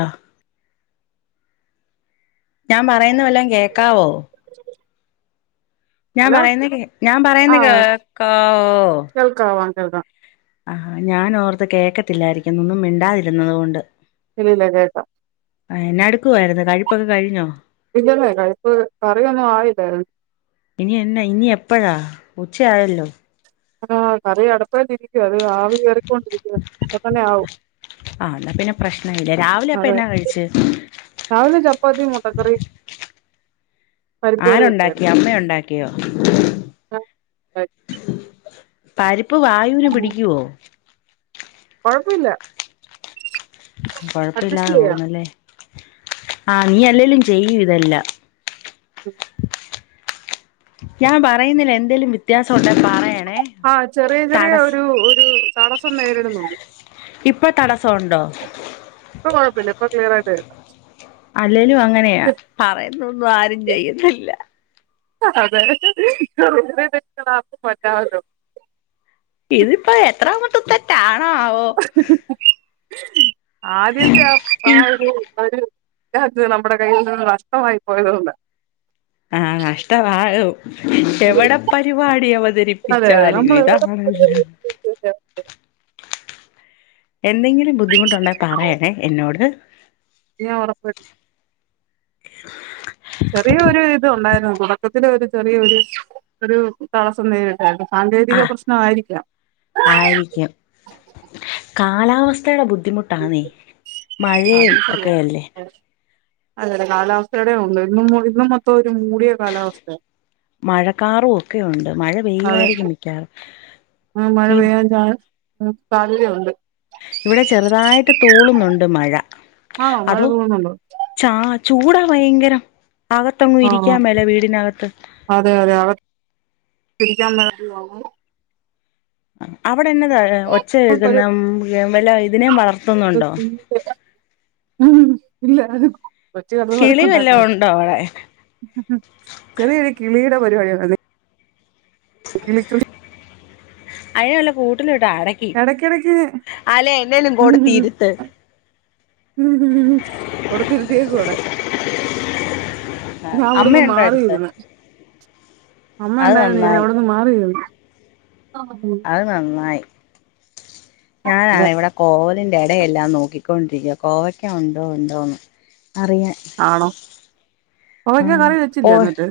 അ ഞാൻ പറയുന്ന വല്ലാം കേക്കാവോ ഞാൻ ഹലോ പറയുന്നത് കേ ഞാൻ പറയുന്നത് കേക്കവോ ഓ കേൾക്കാം അഹാ ഞാൻ ഓർത്ത് കേൾക്കത്തില്ലായിരിക്കും ഒന്നും മിണ്ടാതിരുന്നതോണ്ട്. ഇലില്ല കേക്കാം എന്നാ എടുക്കാര്ന്നു കഴിപ്പൊക്കെ കഴിഞ്ഞോ ഇല്ലന്നേ കഴിപ്പ് കറിയൊന്നു ആയില്ലാ ഇനിഎന്നാ ഇനി എപ്പഴാ ഉച്ചായല്ലോ ആഹ് കറി അടപ്പേലിരിക്ക അത് ആവി കേറി ആഹ് എന്നാ പിന്നെ പ്രശ്നില്ല രാവിലെ അപ്പ അതെ എന്നാ കഴിച്ച് രാവിലെ ചപ്പാത്തീം മൊട്ട കറീം ഒക്കെ ആരൊണ്ടാക്കി ആയിരുന്നു അമ്മയുണ്ടാക്കിയോ പരിപ്പ് വായൂന് പിടിക്കുവോ കൊഴപ്പില്ലാ അഡ്ജസ്റ്റ് കൊഴപ്പില്ലാതെ ചെയ്യാം പോവുന്നല്ലേ ആഹ് നീ അല്ലേലും ചെയ്യൂ ഇതെല്ലാം ഉം ഞാൻ പറയുന്നേല് എന്തേലും വി വ്യത്യാസൊണ്ടെ പറെ ആ ചെറിയ ചെറിയ ഒരു ഒരു തടസ്സം നേരിടുന്നുണ്ട് ഇപ്പം തടസ്സൊണ്ടോ ഇപ്പം കൊഴപ്പില്ല ഇപ്പം ക്ലിയറായിട്ട് കേക്കാം അല്ലേലും അങ്ങനെയാ പറയുന്നൊന്നും ആരും ചെയ്യുന്നില്ല. [unintelligible] ഇതിപ്പോ എത്രാമത്തെ തെറ്റാണോ ആവോ ആദ്യത്തെ ഈ [unintelligible] അത് നമ്മുടെ കയ്യിൽ നഷ്ടമായി പോയതു കൊണ്ട് ആഹ് നഷ്ടവായോ എവിടെ പരിപാടി അതെ അതെ അവതരിപ്പിച്ചാലും നമ്മള് ഇതാണല്ലോ എന്തെങ്കിലും ബുദ്ധിമുട്ടുണ്ടോ പറയാനേ എന്നോട് ഞാൻ ഉറപ്പ ചെറിയൊരു ഇത് ഉണ്ടായിരുന്നു തുടക്കത്തിലെ ഒരു ചെറിയൊരു ഒരു തടസ്സം നേരിട്ടായിരുന്നു സാങ്കേതിക പ്രശ്നം ആയിരിക്കാം ആയിരിക്കാം കാലാവസ്ഥയുടെ ബുദ്ധിമുട്ട് അതും ശരിയാ ഒക്കെയല്ലേ ആഹ് അതെ അതെ കാലാവസ്ഥേടെ ഉണ്ട് ഇന്നും ഇന്നും മൊത്തം ഒരു മൂടിയ കാലാവസ്ഥയ മഴക്കാറും ഒക്കെയുണ്ട് മഴ അതെ പെയ്യുവായിരിക്കും മിക്കാറും ഈ [unintelligible] ഉം സാധ്യതയുണ്ട് ഇവിടെ ചെറുതായിട്ട് തൂളുന്നുണ്ട് മഴ. ആണോ മഴ തൂളുന്നുണ്ടോ ച ചൂടാ ഭയങ്കരം അകത്തെങ്ങും ആഹ് ഇരിക്കാ മേല വീടിനകത്ത്. അതെ അതെ [inaudible] അവിടെന്നെതാ ഒരു ഒച്ചകേക്കുന്നേ വല്ല ഇതിനേം വളർ [inaudible] കൊച്ച് കെടന്ന് കിളി വല്ല വഴക്കുണ്ടാക്കുന്ന ഉണ്ടോ അവിടെ ചെറിയൊരു കിളിയുടെ പരിപാടിയാ കിളി അയ്നെ വല്ല കൂട്ടിലുട്ട് അടക്കി ഇടക്കിടക്ക് അല്ലേ എന്നേലും കൊടുത്ത് ഇരുത്ത്. ഉം കൊടത്തിരിത്തിയേക്കുവാ അവിടെ ഞാൻ അവിടുന്ന് അമ്മയുണ്ടോ അടുത്ത് മാറിയിരുന്ന് അമ്മ അത് ഉണ്ടായിരുന്നു ഞാൻ നന്നായി അവിടെന്ന് മാറിയിരുന്ന് അത് നന്നായി അതെ ഞാനാണെ ഇവിടെ കോവലിന്റെ ഇടയെല്ലാം നോക്കിക്കൊണ്ടിരിക്ക കോവയ്ക്ക ഉണ്ടോ ഉണ്ടോന്ന് അറിയാൻ. ആണോ ആ കോവയ്ക്കാ കറി ഓ വെച്ചില്ലേ എന്നിട്ട്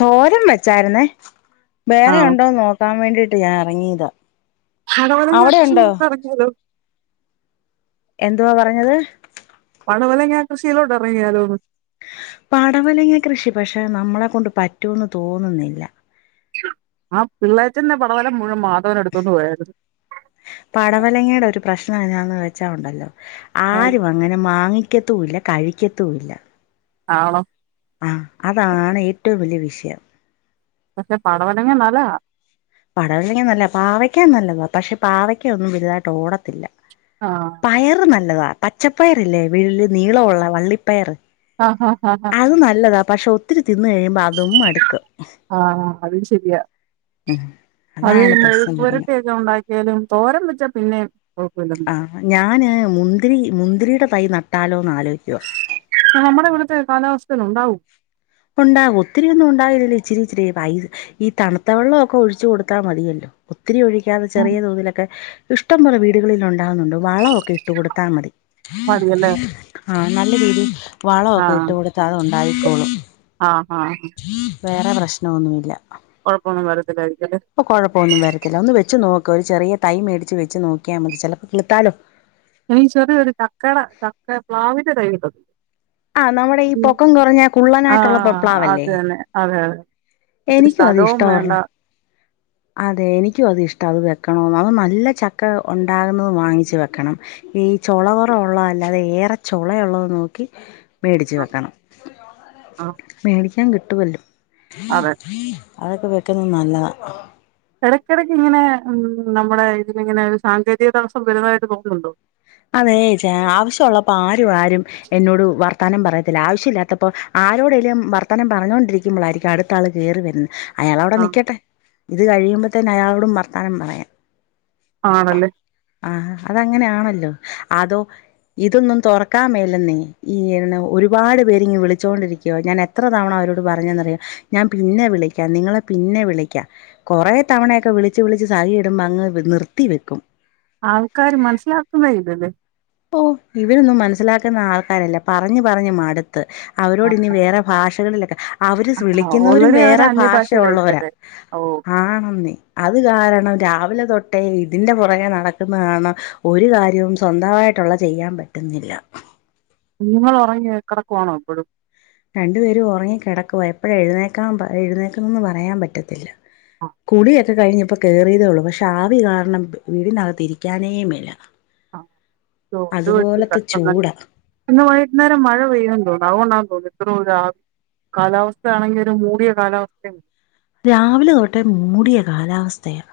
തോരം വെച്ചായിരുന്നേ വേറെ ആണോ ഉണ്ടോന്ന് നോക്കാൻ വേണ്ടീട്ട് ഞാൻ ഇറങ്ങീതാ [unintelligible] എന്തുവാ പറഞ്ഞത് പടവലങ്ങാ കൃഷിയിലോട്ട് ഇറങ്ങിയാലോന്ന് പടവലങ്ങ കൃഷി പക്ഷെ നമ്മളെ കൊണ്ട് പറ്റോന്ന് തോന്നുന്നില്ല ആഹ് പിള്ളേച്ചന്റെ പടവലം മുഴുവൻ മാധവനെടുത്തോണ്ട് പോയാരുന്നു പടവലങ്ങയുടെ ഒരു പ്രശ്നം എന്നാന്ന് വെച്ചാലുണ്ടല്ലോ ആര് വ അങ്ങനെ മാങ്ങിക്കത്തുല്ല കഴിക്കത്തുല്ല. ആണോ ആഹ് അതാണ് ഏറ്റവും വലിയ വിഷയം. പക്ഷെ പടവലങ്ങ നല്ലതാ പടവലങ്ങ നല്ലതാ പാവയ്ക്ക നല്ലതാ പക്ഷെ പാവയ്ക്ക ഒന്നും വലുതായിട്ട് ഓടത്തില്ല. ആഹ് പയറ് നല്ലതാ പച്ചപ്പയറില്ലേ വള്ളി നീളമുള്ള വള്ളിപ്പയറ് ആഹ് ആഹ് ആഹ് ആഹ് അത് നല്ലതാ പക്ഷെ ഒത്തിരി തിന്ന് കഴിയുമ്പോ അതും മടുക്കും. ആഹ് ആഹ് അതും ശരിയാ ഉം അത് അതാണ് പിന്നെ പ്രശ്നം വരുന്നെ മെഴുക്കുരട്ടിയൊക്കെ ഉണ്ടാക്കിയാലും തോരം വെച്ചാ പിന്നേം കൊഴപ്പല്ല ആഹ് ഞാന് മുന്തിരി മുന്തിരിയുടെ തൈ നട്ടാലോന്ന് ആലോയിക്കുവാ നമ്മുടെ ഇവിടുത്തെ കാലാവസ്ഥയിലുണ്ടാവോ പ്പൊ ഉണ്ടാവും ഒത്തിരിയൊന്നും ഉണ്ടാവില്ല ഇച്ചിരി ഇച്ചിരി ഈ തണുത്ത വെള്ള ഒക്കെ ഒഴിച്ചു കൊടുത്താൽ മതിയല്ലോ. ഒത്തിരി ഒഴിക്കാതെ ചെറിയ തോതിലൊക്കെ ഇഷ്ടം പോലെ വീടുകളിൽ ഉണ്ടാകുന്നുണ്ട് വളമൊക്കെ ഇട്ട് കൊടുത്താൽ മതി. മതിയല്ലേ ആഹ് നല്ല രീതിയിൽ വളമൊക്കെ ഇട്ട് കൊടുത്ത അത് ഉണ്ടായിക്കോളും. ആഹ് ആഹ് വേറെ പ്രശ്നമൊന്നുല്ല. കൊഴപ്പൊന്നും വരത്തില്ലായിരിക്കല്ലേ അപ്പോ കൊഴപ്പൊന്നും വരത്തില്ല ഒന്ന് വെച്ച് നോക്ക് ഒരു ചെറിയ തൈ മേടിച്ച് വെച്ച് നോക്കിയാൽ മതി ചെലപ്പൾ കിളിത്താലോ ഈ ചെറിയൊരു ചക്കടെ ചക്ക പ്ലാവിന്റെ തൈ കിട്ടും. ആ നമ്മുടെ ഈ ഉം പൊക്കം കുറഞ്ഞ കുള്ളനായിട്ടുള്ള ആഹ് പ്ലാവല്ലേ അതന്നെ അതെ അതെ ഒത്തിരി എനിക്കും അത് സ്ഥലവും വേണ്ട ഇഷ്ടമായിരുന്നു അതെ എനിക്കും അതിഷ്ട അത് വെക്കണന്ന് അത് നല്ല ചക്ക ഉണ്ടാകുന്നത് വാങ്ങിച്ച് വെക്കണം. ഈ ചൊള കൊറവൊള്ള അല്ലാതെ ഏറെ ചൊളയുള്ളത് നോക്കി മേടിച്ചു വെക്കണം മേടിക്കാൻ കിട്ടുമല്ലോ അതെ അതൊക്കെ വെക്കുന്നത് നല്ലതാ ഇിടയ്ക്കിടയ്ക്ക് ഇങ്ങനെ ഉം നമ്മുടെ ഇതില ഇങ്ങനെ ഒരു സാങ്കേതിക തടസ്സം വരുന്നതായിട്ട് പോകുന്നുണ്ടോ അതേ ചാ ആവശ്യമുള്ളപ്പോ ആരും ആരും എന്നോട് വർത്തനം പറയത്തില്ല ആവശ്യമില്ലാത്തപ്പോൾ ആരോടെങ്കലും വർത്തനം പറഞ്ഞുകോണ്ടിരിക്കുമ്പോളായിരിക്കും അടു മത്ത ആൾ ക കേറി വരുന്നത് അയാളവിടെ ആ നിൽക്കട്ടെ ഇത് കഴിയുമ്പത്തന്നെ അയാളോടും വർത്തനം പറയാം ആണല്ലേ ആഹ് അതങ്ങനെയാണല്ലോ അതോ ഇതൊന്നും തുറക്കാ മേലെന്നേ ഈ ഒരുപാട് പേര് ഇങ് വിളിച്ചോണ്ടിരിക്കുകുവോ ഞാൻ എത്ര തവണ അവരോട് പറഞ്ഞതെന്നറിയാം ഞാൻ പിന്നെ വിളിക്കാം നിങ്ങളെ പിന്നെ വിളിക്കാം കുറെ തവണയൊക്കെ വിളിച്ച് വിളിച്ച് സഹി കെടുമ്പോ അങ്ങ് നിർത്തി വെക്കും ആൾക്കാര് മനസ്സലാക്കക്കുന്നേ ഇല്ലല്ലേ ഓ ഇവരൊന്നും മനസ്സിലാക്കുന്ന ആൾക്കാരല്ല പറഞ്ഞഞ് പറഞ്ഞ് മാടു അവരോട് ഇനി വേറെ ഭാഷകളിലൊക്കെ അവര് ആഹ് വിളിക്കുന്നവരും ഓൾറെഡി അവര് വേറെ ഭാഷയ ഉള്ളവരാ അന്യഭാഷയിലായിപ്പോല്ലേ ഓ ആണെന്നീ അത് കാരണം രാവിലെ തൊട്ടേ ഇതിറെ പുറകെ നടക്കുന്നതാണ് ഒരു കാര്യവും സ്വന്തമായിട്ടുള്ള ചെയ്യാൻ പറ്റുന്നില്ല കുഞ്ഞുങ്ങൾ ഉറങ്ങി കിടക്കുവാണോ എപ്പോഴും രണ്ടു പേരും ഉറങ്ങി കിടക്കവാ എപ്പോഴ എഴുന്നേക്കാൻ എഴുന്നേക്കുന്നൊന്നും പറയാൻ പറ്റത്തില്ല ആ കുള്ളിയൊക്കെ കഴിഞ്ഞപ്പോ കേയറിയതേ ഉള്ളൂ പക്ഷെ ആവി കാരണം വീടിനകത്ത്രിക്കാനേമില്ല ആ, ഓ അത് വലിയ അതുപോലത്തെ കഷ്ടം ചൂട തന്നെ ഇന്ന് വൈകുന്നേരം മഴ പെയ്യും തോന്ന് ന്ന് അതുകൊണ്ടതോന്നും ഇത്ര ദൂര ആം കാലാവസ്ഥയാണെങ്കിൽ ഒരു മൂടിയ കാലാവസ്ഥയും രാവിലെ തൊട്ടെ മൂടിയ കാലാവസ്ഥയാ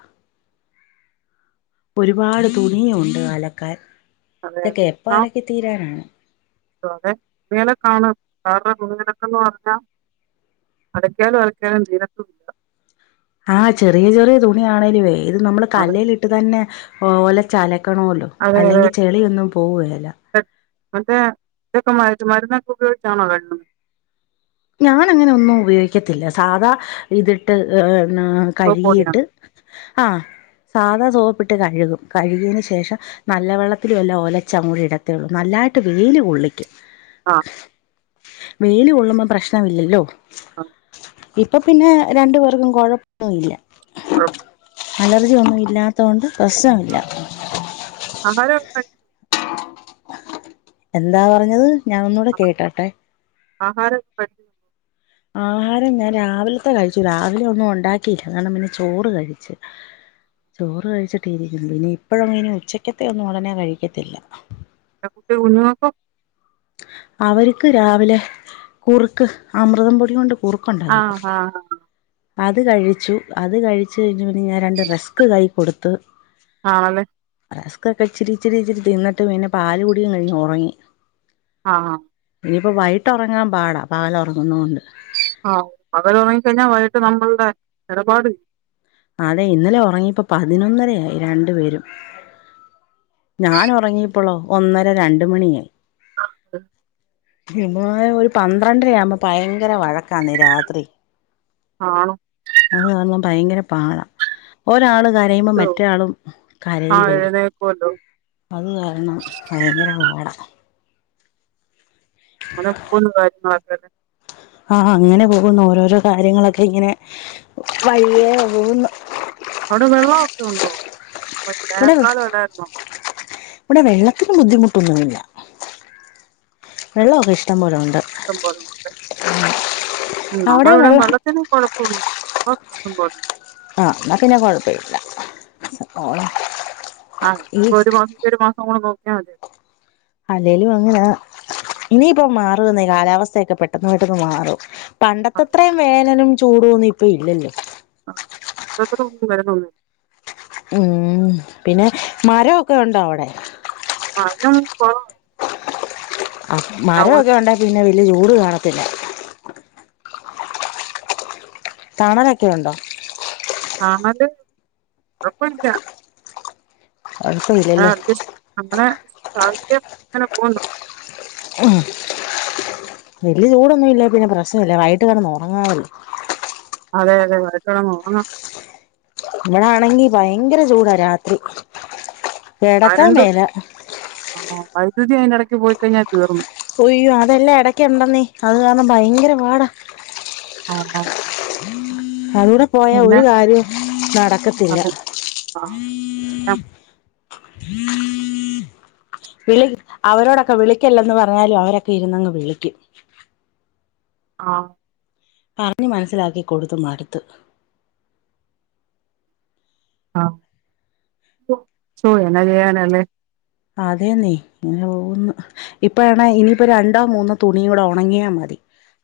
ഒരുപാട് തുണിയുണ്ട് അലക്കാൻ അതെ അതെ ഇതൊക്കെ എപ്പ ആഹ് അലക്കി തീരാനാണ് അതെ മനക്കാണ് കാരണംനക്കന്ന് പറഞ്ഞാൽ അലക്കിയാലും അലക്കിയാലും തിരത്തും ഇല്ല ആഹ് ചെറിയ ചെറിയ തുണിയ ആണേലുവേ ഇത് നമ്മള് അതെ കല്ലൽിട്ട് തന്നെ ഒല അലക്കണല്ലോ അതെ അതെ അല്ലെങ്കിൽ ചെളിയൊന്നും പോവുകല്ല മറ്റേ ഇതൊക്കെ മട്ട് മരുന്നൊക്കെ ഉപയോഗിച്ചാണോ കണുന്നത് ഞാൻ അങ്ങനെ ഒന്നും ഉപയോഗിക്കത്തില്ല സാധാ ഇതിട്ട് ഏഹ് കഴുകിയിട്ട് പോളിയാണോ ആഹ് സാധാ സോപ്പിട്ട് കഴുകും കഴുകിയന് ശേഷം നല്ല വെള്ളത്തില വല്ല ഓലച്ച കൂടി ഇടത്തേള്ളു നല്ലായിട്ട് വെയില് കൊള്ളിക്കും ആഹ് വെയിൽ കൊള്ളുമ്പോ പ്രശ്നമില്ലല്ലോ ആഹ് ഇപ്പൊ പിന്നെ രണ്ടു പേർക്കും കുഴപ്പല്ല [inaudible] അലർജി ഒന്നും ഇല്ലാത്ത കൊണ്ട് പ്രശ്നമില്ല [unintelligible] എന്താ പറഞ്ഞത് ഞാൻ ഒന്നൂടെ കേട്ടോട്ടെ ആഹാര കഴി ആഹാരം ഞാൻ രാവിലത്തെ കഴിച്ചു രാവിലെ ഒന്നും ഉണ്ടാക്കിയില്ല കാരണം പിന്നെ ചോറ് കഴിച്ചു ചോറ് കഴിച്ചിട്ടി ഇരിക്കുന്നു ഇനി ഇപ്പോഴും ഇനി ഉച്ചക്കത്തെ ഒന്നും ഉടനെ കഴിക്കത്തില്ല കുട്ടേ ഉണോക്കോ അവർക്ക് രാവിലെ കുറുക്ക് അമൃതം പൊടി കൊണ്ട് ആ കുറുക്കുണ്ടാക്കിക്കൊടുത്തു ആ അത് കഴിച്ചു അത് കഴിച്ചു കഴിഞ്ഞ് ഞാൻ രണ്ട് റെസ്ക് കൈ കൊടുത്ത് [unintelligible] റസ്ക് ഒക്കെ ഇച്ചിരിച്ചിരി ഇച്ചിരി തിന്നിട്ട് പിന്നെ പാല് കുടിയും കഴിഞ്ഞ് ഉറങ്ങി. ആഹ് ആഹ് ഇനിയിപ്പോ വൈകിട്ട് ഉറങ്ങാൻ പാടാ പകല് ഉറങ്ങുന്നൊണ്ട്. ആഹ് പകല് ഉറങ്ങിക്കഴിഞ്ഞാൽ വൈകിട്ട് നമ്മളുടെ ഇടപാട്. ആതെ ഇന്നലെ ഉറങ്ങിപ്പോ പതിനൊന്നരയായി രണ്ടു പേരും ഞാൻ ഉറങ്ങിയപ്പോളോ ഒന്നര രണ്ട് മണിയായി. [inaudible] ഇവിടെ ഒരു പന്ത്രണ്ടര ആവുമ്പോൾ ഭയങ്കര വഴക്കാണ് രാത്രി. ആഹ് അങ്ങനെ ആവുമ്പോൾ ഭയങ്കര പാടാ ഒരാള് കരയുമ്പോ മറ്റേ ആളും ആ കരയുമല്ലോ എഴുന്നേൽക്കുമല്ലോ അത് കാരണം ഭയങ്കര പാടാ ഇവിടെ എപ്പോഴും വയറ്റിന്നു പുകച്ചിലാ ആഹ് അങ്ങനെ പോകുന്നു ഓരോരോ കാര്യങ്ങളൊക്കെ ഇങ്ങനെ വഴിയേ പോകുന്നു അവിടെ വെള്ളമൊക്കെ ഉണ്ടോ ഇവിടെ വേനൽക്കാലം ഉണ്ടായിരുന്നോ. ഇവിടെ വെള്ളത്തിന് ബുദ്ധിമുട്ടൊന്നുമില്ല വെള്ളമൊക്കെ ഇഷ്ടം പോലെ ഉണ്ട്. ഇഷ്ടം പോലെ ഉണ്ട് അവിടെ നമ്മളെ ഇവിടെ വെള്ളം വെള്ളത്തിന് കുഴപ്പൊ ഉം വെള്ളം ഉണ്ട് ഇഷ്ടം പോലെ. ആഹ് എന്നാൽ പിന്നെ കുഴപ്പമില്ല ഓഹ് ആഹ് ഇപ്പൊ ഒരു മാസം ഒരു മാസം കൂടെ നോക്കിയാൽ മതിയലോ അല്ലേലും അങ്ങനെയാ ഇനിയിപ്പോ മാറുന്നേ കാലാവസ്ഥയൊക്കെ പെട്ടെന്ന് പെട്ടെന്ന് മാറും അത് പണ്ടത്തത്രയും വേനലും ചൂടും ഒന്നും ഇപ്പൊ ഇല്ലല്ലോ [unintelligible] ഉം പിന്നെ മരമൊക്കെ ഉണ്ടോ അവിടെ ആഹ് മരങ്ങളിപ്പോ ആഹ് ടൗൺ മരമൊക്കെ ഉണ്ടേൽ പിന്നെ വലിയ ചൂട് കാണത്തില്ല തണലൊക്കെ ഉണ്ടോ തണല് [unintelligible] ഇല്ല. അത് ശരി അഡ്ജസ്റ്റ് ചെയ്തു നമ്മുടെ സാഹചര്യം അങ്ങനെ പോകുന്നു ഉം വല്യ ചൂടൊന്നുമില്ലേ പിന്നെ പ്രശ്നമില്ല വൈകിട്ട് കിടന്നങ്ങുറങ്ങാല്ലോ അതെ അതെ വൈകിട്ട് കിടന്നുറങ്ങാം ഇവിടെയാണെങ്കിൽ ഭയങ്കര ചൂടാ രാത്രി കിടക്കാ കരണ്ട് മേല. ആ വൈദ്യുതി അതിനിടയ്ക്ക് പോയികഴിഞ്ഞാൽ തീർന്ന് ഹോയ്യോ അതെല്ലാം ഇടക്കൊണ്ടെന്നേ അതുകാരണം ഭയങ്കരപാടാ ആ ആ അതൂടെപോയാ ഒരു കാര്യവും നടക്കത്തില്ല. അത് [inaudible] ആ, ചെയ്യാൻ പറ്റും. വിളി അവരോടൊക്കെ വിളിക്കല്ലെന്ന് പറഞ്ഞാലും അവരൊക്കെ ഇരുന്നങ്ങ് വിളിക്കും ആ പറഞ്ഞുമനസ്സിലാക്കി കൊടുത്തുമടുത്തു. ആ ശോ എന്നാ ചെയ്യാനാല്ലെ അതേന്നെ ഇങ്ങനെപോകുന്നു ഇപ്പയാണേ ഇനിയിപ്പോ രണ്ടോ മൂന്നോ തുണിയുംകൊടെ ഒണങ്ങിയാമതി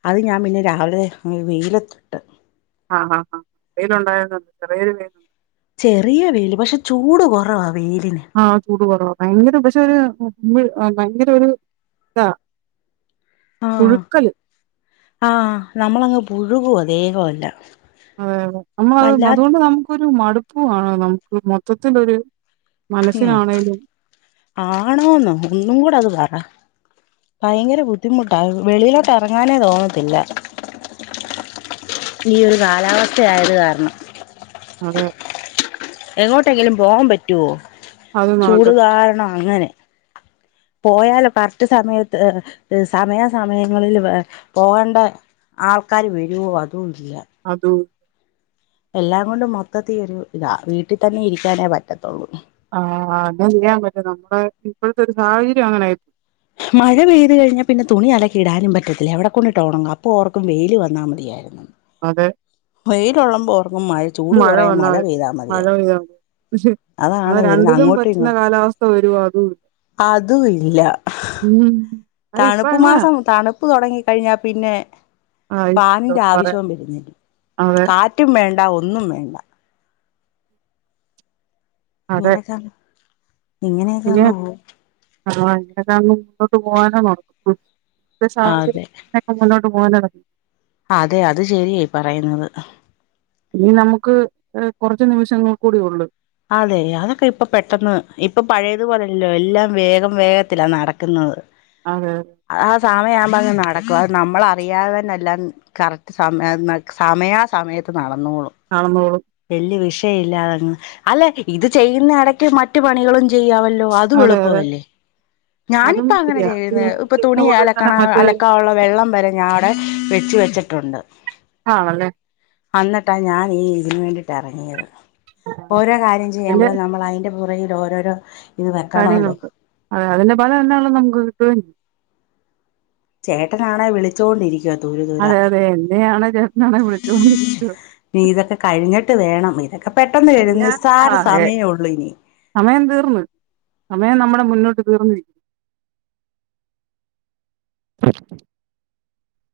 അത് ഞാൻ പിന്നെ രാവിലെ വെയിലത്തിട്ട് ആ ഹ ഹാ വെയിലൊണ്ടായിരുന്നോണ്ട് ചെറിയൊരു ചെറിയവെയില് പക്ഷെ ചൂട് കൊറവാവെയിലിന് ആ ചൂട്കൊറവാ ഭയങ്കരം പക്ഷെ ഒരു ഭയങ്കര ഒരു ഇതാ ആ പുഴുക്കല്. ആ നമ്മളങ്ങ് പുഴുകുവാ ദേഹവെല്ലാം അതെ അതെ നമ്മളത് അതോണ്ട് നമുക്കൊരു മടുപ്പുവാണ് നമുക്കുമൊത്തത്തിലൊരു മനസ്സിനാണേലും. ആണോന്നോ ഒന്നും കൂടെയങ്ങ്പറ. ഭയങ്കര ബുദ്ധിമുട്ടാ വെളിയിലോട്ട് എറങ്ങാനേ തോന്നത്തില്ല. ഈയൊരു കാലാവസ്ഥയായതുകാരണം. അതെ. എങ്ങോട്ടെങ്കിലും പോവാൻ പറ്റോ അത് നടക്കത് ചൂടുകാരണം അങ്ങനെ. പോയാലോ കററ്റ് സമയത്ത് സമയാ സമയങ്ങളിൽ വെ പോകണ്ടെ ആൾക്കാര് വരോ അതുല്ലാ അതു എല്ലാംകൊണ്ടും മൊത്തത്തീ ഒരു ഇതാ വീട്ടിതന്നെ ഇരിക്കാനേ പറ്റത്തൊള്ളൂ. ആ അതെചെയ്യാൻ പറ്റും നമ്മുടെ ഇപ്പോഴത്തൊരു സാഹചര്യം അങ്ങനെയായി. മഴപെയ്തു കഴിഞ്ഞാപിന്നെ തുണിഅലക്കിടാനും പറ്റത്തില്ല എവിടെ കൊണ്ടിട്ടോണങ്ങും അപ്പോ ഓർക്കും വെയിലുവന്നാ മതി തിയായിരുന്നു അതെ. വെയിലൊള്ളമ്പ ഓർക്കും മഴ ചൂട് കൊറയാൻ വന്നാ മഴ മതി. പെയ്താ മഴ മതിയേ പെയ്താ മതി. പക്ഷെ എന്നാരണ്ടിലും പറ്റുന്ന കാലാവസ്ഥവരോ അതുവി അതുവില്ല. ഉം അത് ഇപ്പ അങ്ങനാ. തണുപ്പുമാസം തണുപ്പുതൊടങ്ങി കഴിഞ്ഞാപിന്നെ ആഹ് ഫാന്റെ പറയാൻ ആവശ്യവും വരുന്നില്ലാ അതെ കാറ്റുംവേണ്ട ഒന്നുംവേണ്ട. അതെ ഇങ്ങനെക്കൈ ഇങ്ങനെയൊക്കെയങ്ങ് പോവും. ആ അൻ്റെതാങ്ങും മുന്നോട്ട് പോവാനോ നോക്കും ഇത്തെ സാഹചര്യ അതെ നെ. മുന്നോട്ട് പോവാന അതെ അത് ശെരിയെ ഇപറയുന്നത്. ഇനി നമുക്ക് അ് കൊറച്ച് നിമിഷങ്ങൾകൂടി ഒള്ള്. അതെ അതൊക്കെയിപ്പൊ പെട്ടെന്ന് ഇപ്പൊ പഴയതുപോലല്ലോ എല്ലാം വേഗം വേഗത്തിലാ നടക്കുന്നത്. അതെ ആ സമയാവുമ്പോ അങ്ങുനടക്കും അത് നമ്മളറിയാതെ തന്നെല്ലാം കറക്റ്റ് സമയെന്ന് സമയാ സമയത്ത് നടന്നോളും. നടന്നോളും. വല്ല്യ വിഷയില്ലാതങ്ങ് അല്ല ഇത് ചെയ്യുന്നെടക്ക് മറ്റു പണികളും ചെയ്യാവല് ല്ലോ അതും അതെ അതെ എളുപ്പവല്ലേ അതും ഞാനിപ്പങ്ങനെ ശരിയാ ഈ ചെയ്യുന്നെ ഇപ്പൊ ചെയ്യുന്ന കൂട്ടത്തിൽ തന്നെ തുണിയലക്കണ മറ്റു കാര്യം അലക്കാനുള്ള വെള്ളംവരെ ഞാഅവ്ടെ വെച്ച് വെച്ചിട്ടുണ്ട്. ആണല്ലേ? അന്നിട്ടാ ഞാനീ ഇതിന് വേണ്ടീട്ടറങ്ങിയത് ഓരോ കാര്യം അതിന്റെ ചെയ്യുമ്പളും നമ്മൾ അയിന്റെ പുറകിലോരോരോ കാര്യങ്ങളുണ്ട് അതെ അതിന്റെ പല എന്താലും നമുക്ക് കിട്ടുകേം ചെയ്യും. ചേട്ടനാണെ വിളിച്ചോണ്ടിരി അതെ അതെ എന്നെയാണ് ചേട്ടനാണെ വിളിച്ചോണ്ടിരിക്കുവാ. നീതൊക്കെ കഴിഞ്ഞിട്ട് വേണം ഇതൊക്കെ പെട്ടെന്ന് കഴിയും കഴിയാൻ ആ നിസ്സാര ഏ സമയൊള്ളു ഇനി. സമയം തീർന്ന് സമയം നമ്മുടെ മുന്നോട്ട് തീർന്നിരിക്കു [inaudible]